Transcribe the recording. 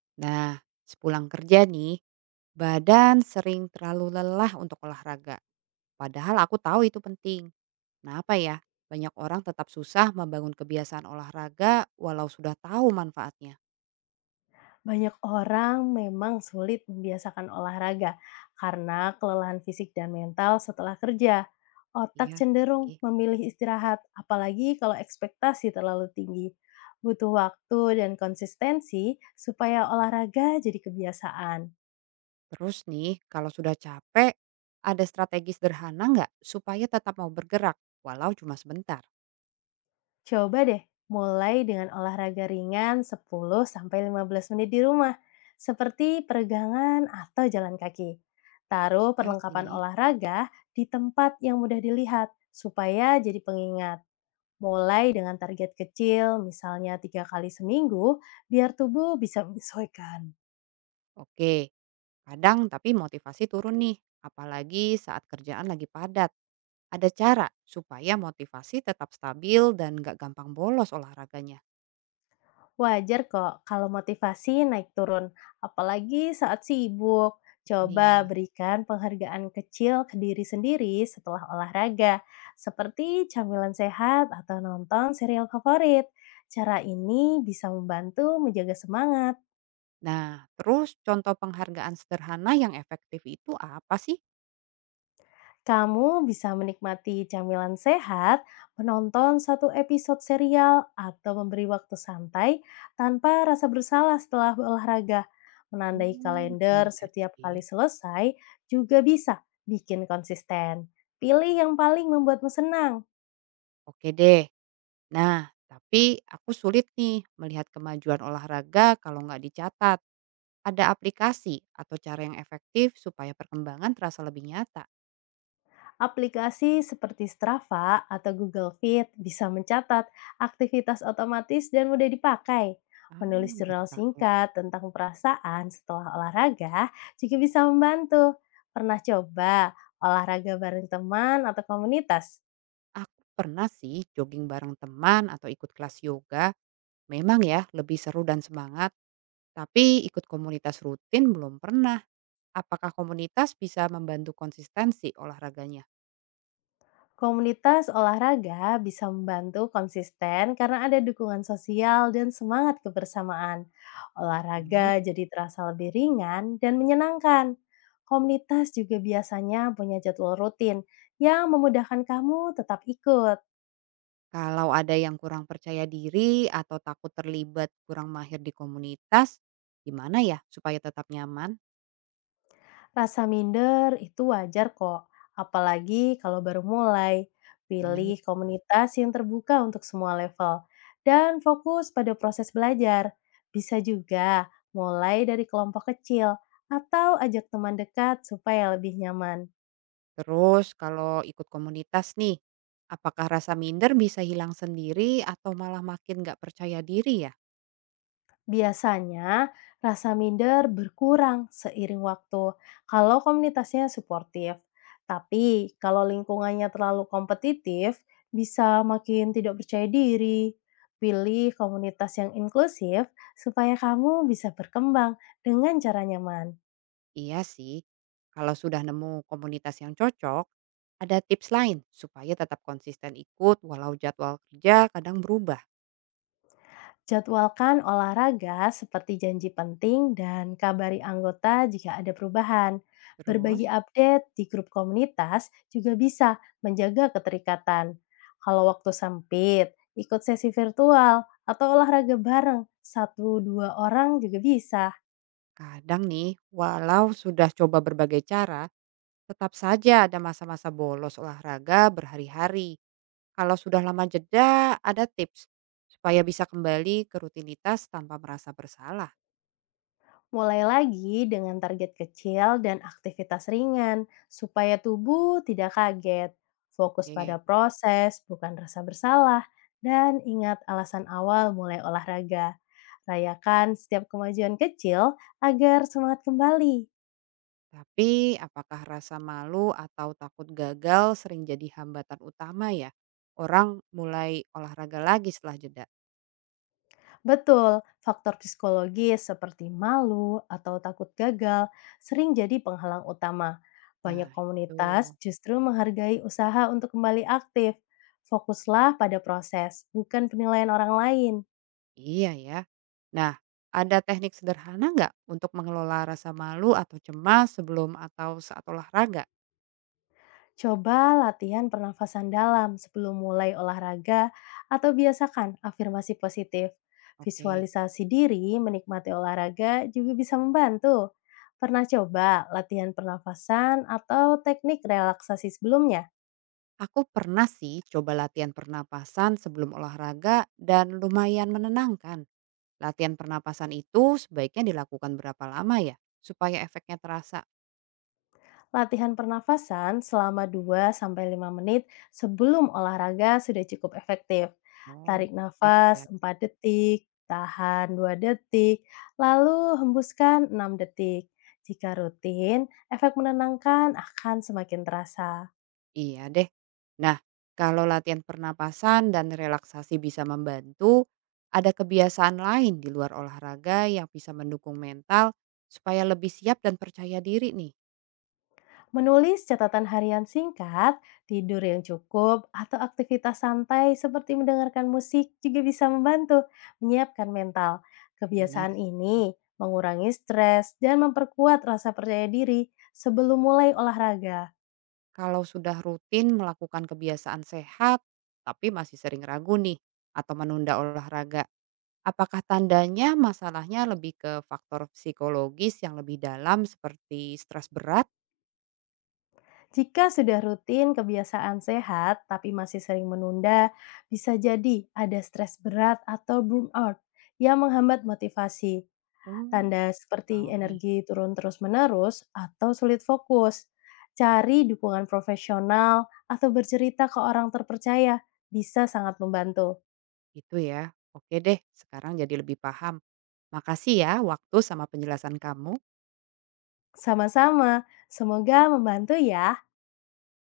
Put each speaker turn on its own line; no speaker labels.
Nah, sepulang kerja nih, badan sering terlalu lelah untuk olahraga. Padahal aku tahu itu penting. Kenapa ya? Banyak orang tetap susah membangun kebiasaan olahraga walau sudah tahu manfaatnya.
Banyak orang memang sulit membiasakan olahraga karena kelelahan fisik dan mental setelah kerja. Otak
Iya
cenderung
sih.
memilih istirahat, apalagi kalau ekspektasi terlalu tinggi. Butuh waktu dan konsistensi supaya olahraga jadi kebiasaan.
Terus nih, kalau sudah capek, ada strategi sederhana nggak supaya tetap mau bergerak walau cuma sebentar?
Coba deh mulai dengan olahraga ringan 10-15 menit di rumah, seperti peregangan atau jalan kaki. Taruh
Ya
perlengkapan
sih.
olahraga di tempat yang mudah dilihat supaya jadi pengingat. Mulai dengan target kecil, misalnya tiga kali seminggu, biar tubuh bisa menyesuaikan.
Oke, kadang tapi motivasi turun nih, apalagi saat kerjaan lagi padat. Ada cara supaya motivasi tetap stabil dan nggak gampang bolos olahraganya.
Wajar kok kalau motivasi naik turun, apalagi saat sibuk. Coba
Iya.
berikan penghargaan kecil ke diri sendiri setelah olahraga, seperti camilan sehat atau nonton serial favorit. Cara ini bisa membantu menjaga semangat.
Nah, terus contoh penghargaan sederhana yang efektif itu apa sih?
Kamu bisa menikmati camilan sehat, menonton satu episode serial, atau memberi waktu santai tanpa rasa bersalah setelah olahraga. Menandai
Oh,
kalender
iya
setiap kali
sih.
selesai juga bisa bikin konsisten. Pilih yang paling membuatmu senang.
Oke deh. Nah, tapi aku sulit nih melihat kemajuan olahraga kalau nggak dicatat. Ada aplikasi atau cara yang efektif supaya perkembangan terasa lebih nyata.
Aplikasi seperti Strava atau Google Fit bisa mencatat aktivitas otomatis dan mudah dipakai.
Ah,
Menulis
baru
jurnal
tahu.
singkat tentang perasaan setelah olahraga juga bisa membantu. Pernah coba olahraga bareng teman atau komunitas?
Aku pernah sih jogging bareng teman atau ikut kelas yoga. Memang ya lebih seru dan semangat. Tapi ikut komunitas rutin belum pernah. Apakah komunitas bisa membantu konsistensi olahraganya?
Komunitas olahraga bisa membantu konsisten karena ada dukungan sosial dan semangat kebersamaan.
Oke.
Olahraga jadi terasa lebih ringan dan menyenangkan. Komunitas juga biasanya punya jadwal rutin yang memudahkan kamu tetap ikut.
Kalau ada yang kurang percaya diri atau takut terlibat kurang mahir di komunitas, gimana ya supaya tetap nyaman?
Rasa minder itu wajar kok, apalagi kalau baru mulai.
Ya nih.
Pilih komunitas yang terbuka untuk semua level dan fokus pada proses belajar. Bisa juga mulai dari kelompok kecil atau ajak teman dekat supaya lebih nyaman.
Terus kalau ikut komunitas nih, apakah rasa minder bisa hilang sendiri atau malah makin nggak percaya diri ya?
Biasanya, rasa minder berkurang seiring waktu kalau komunitasnya suportif. Tapi, kalau lingkungannya terlalu kompetitif, bisa makin tidak percaya diri. Pilih komunitas yang inklusif supaya kamu bisa berkembang dengan cara nyaman.
Iya sih, kalau sudah nemu komunitas yang cocok, ada tips lain supaya tetap konsisten ikut walau jadwal kerja kadang berubah.
Jadwalkan olahraga seperti janji penting dan kabari anggota jika ada perubahan. Berbagi
Terus,
update di grup komunitas juga bisa menjaga keterikatan. Kalau waktu sempit, ikut sesi virtual atau olahraga bareng, satu dua orang juga bisa.
kadang nih, walau sudah coba berbagai cara, tetap saja ada masa-masa bolos olahraga berhari-hari. Kalau sudah lama jeda, ada tips supaya bisa kembali ke rutinitas tanpa merasa bersalah.
Mulai lagi dengan target kecil dan aktivitas ringan, supaya tubuh tidak kaget. Fokus pada
Oke.
proses, bukan rasa bersalah, dan ingat alasan awal mulai olahraga. Rayakan setiap kemajuan kecil agar semangat kembali.
Tapi apakah rasa malu atau takut gagal sering jadi hambatan utama ya? Orang mulai olahraga lagi setelah jeda.
Betul, faktor psikologis seperti malu atau takut gagal sering jadi penghalang utama.
Nah
Banyak
itu,
komunitas justru menghargai usaha untuk kembali aktif. Fokuslah pada proses, bukan penilaian orang lain.
iya ya. Nah, ada teknik sederhana nggak untuk mengelola rasa malu atau cemas sebelum atau saat olahraga?
Coba latihan pernafasan dalam sebelum mulai olahraga atau biasakan afirmasi positif.
Oke,
Visualisasi diri menikmati olahraga juga bisa membantu. Pernah coba latihan pernafasan atau teknik relaksasi sebelumnya?
aku pernah sih coba latihan pernapasan sebelum olahraga dan lumayan menenangkan. Latihan pernapasan itu sebaiknya dilakukan berapa lama ya? Supaya efeknya terasa.
Latihan pernafasan selama dua sampai lima menit sebelum olahraga sudah cukup efektif.
Oh,
Tarik
nek ya.
nafas 4 detik, tahan 2 detik, lalu hembuskan 6 detik. Jika rutin, efek menenangkan akan semakin terasa.
Iya deh. Nah, kalau latihan pernapasan dan relaksasi bisa membantu, ada kebiasaan lain di luar olahraga yang bisa mendukung mental supaya lebih siap dan percaya diri nih.
Menulis catatan harian singkat, tidur yang cukup, atau aktivitas santai seperti mendengarkan musik juga bisa membantu menyiapkan mental.
Benar
Kebiasaan
sih.
ini mengurangi stres dan memperkuat rasa percaya diri sebelum mulai olahraga.
Kalau sudah rutin melakukan kebiasaan sehat, tapi masih sering ragu nih atau menunda olahraga, apakah tandanya masalahnya lebih ke faktor psikologis yang lebih dalam seperti stres berat?
Jika sudah rutin kebiasaan sehat tapi masih sering menunda, bisa jadi ada stres berat atau burnout yang menghambat motivasi.
Hmm,
Tanda
tahu
seperti
nih.
energi turun terus-menerus atau sulit fokus. Cari dukungan profesional atau bercerita ke orang terpercaya bisa sangat membantu.
Gitu ya. Oke deh, sekarang jadi lebih paham. Makasih ya waktu sama penjelasan kamu.
Sama-sama, semoga membantu ya.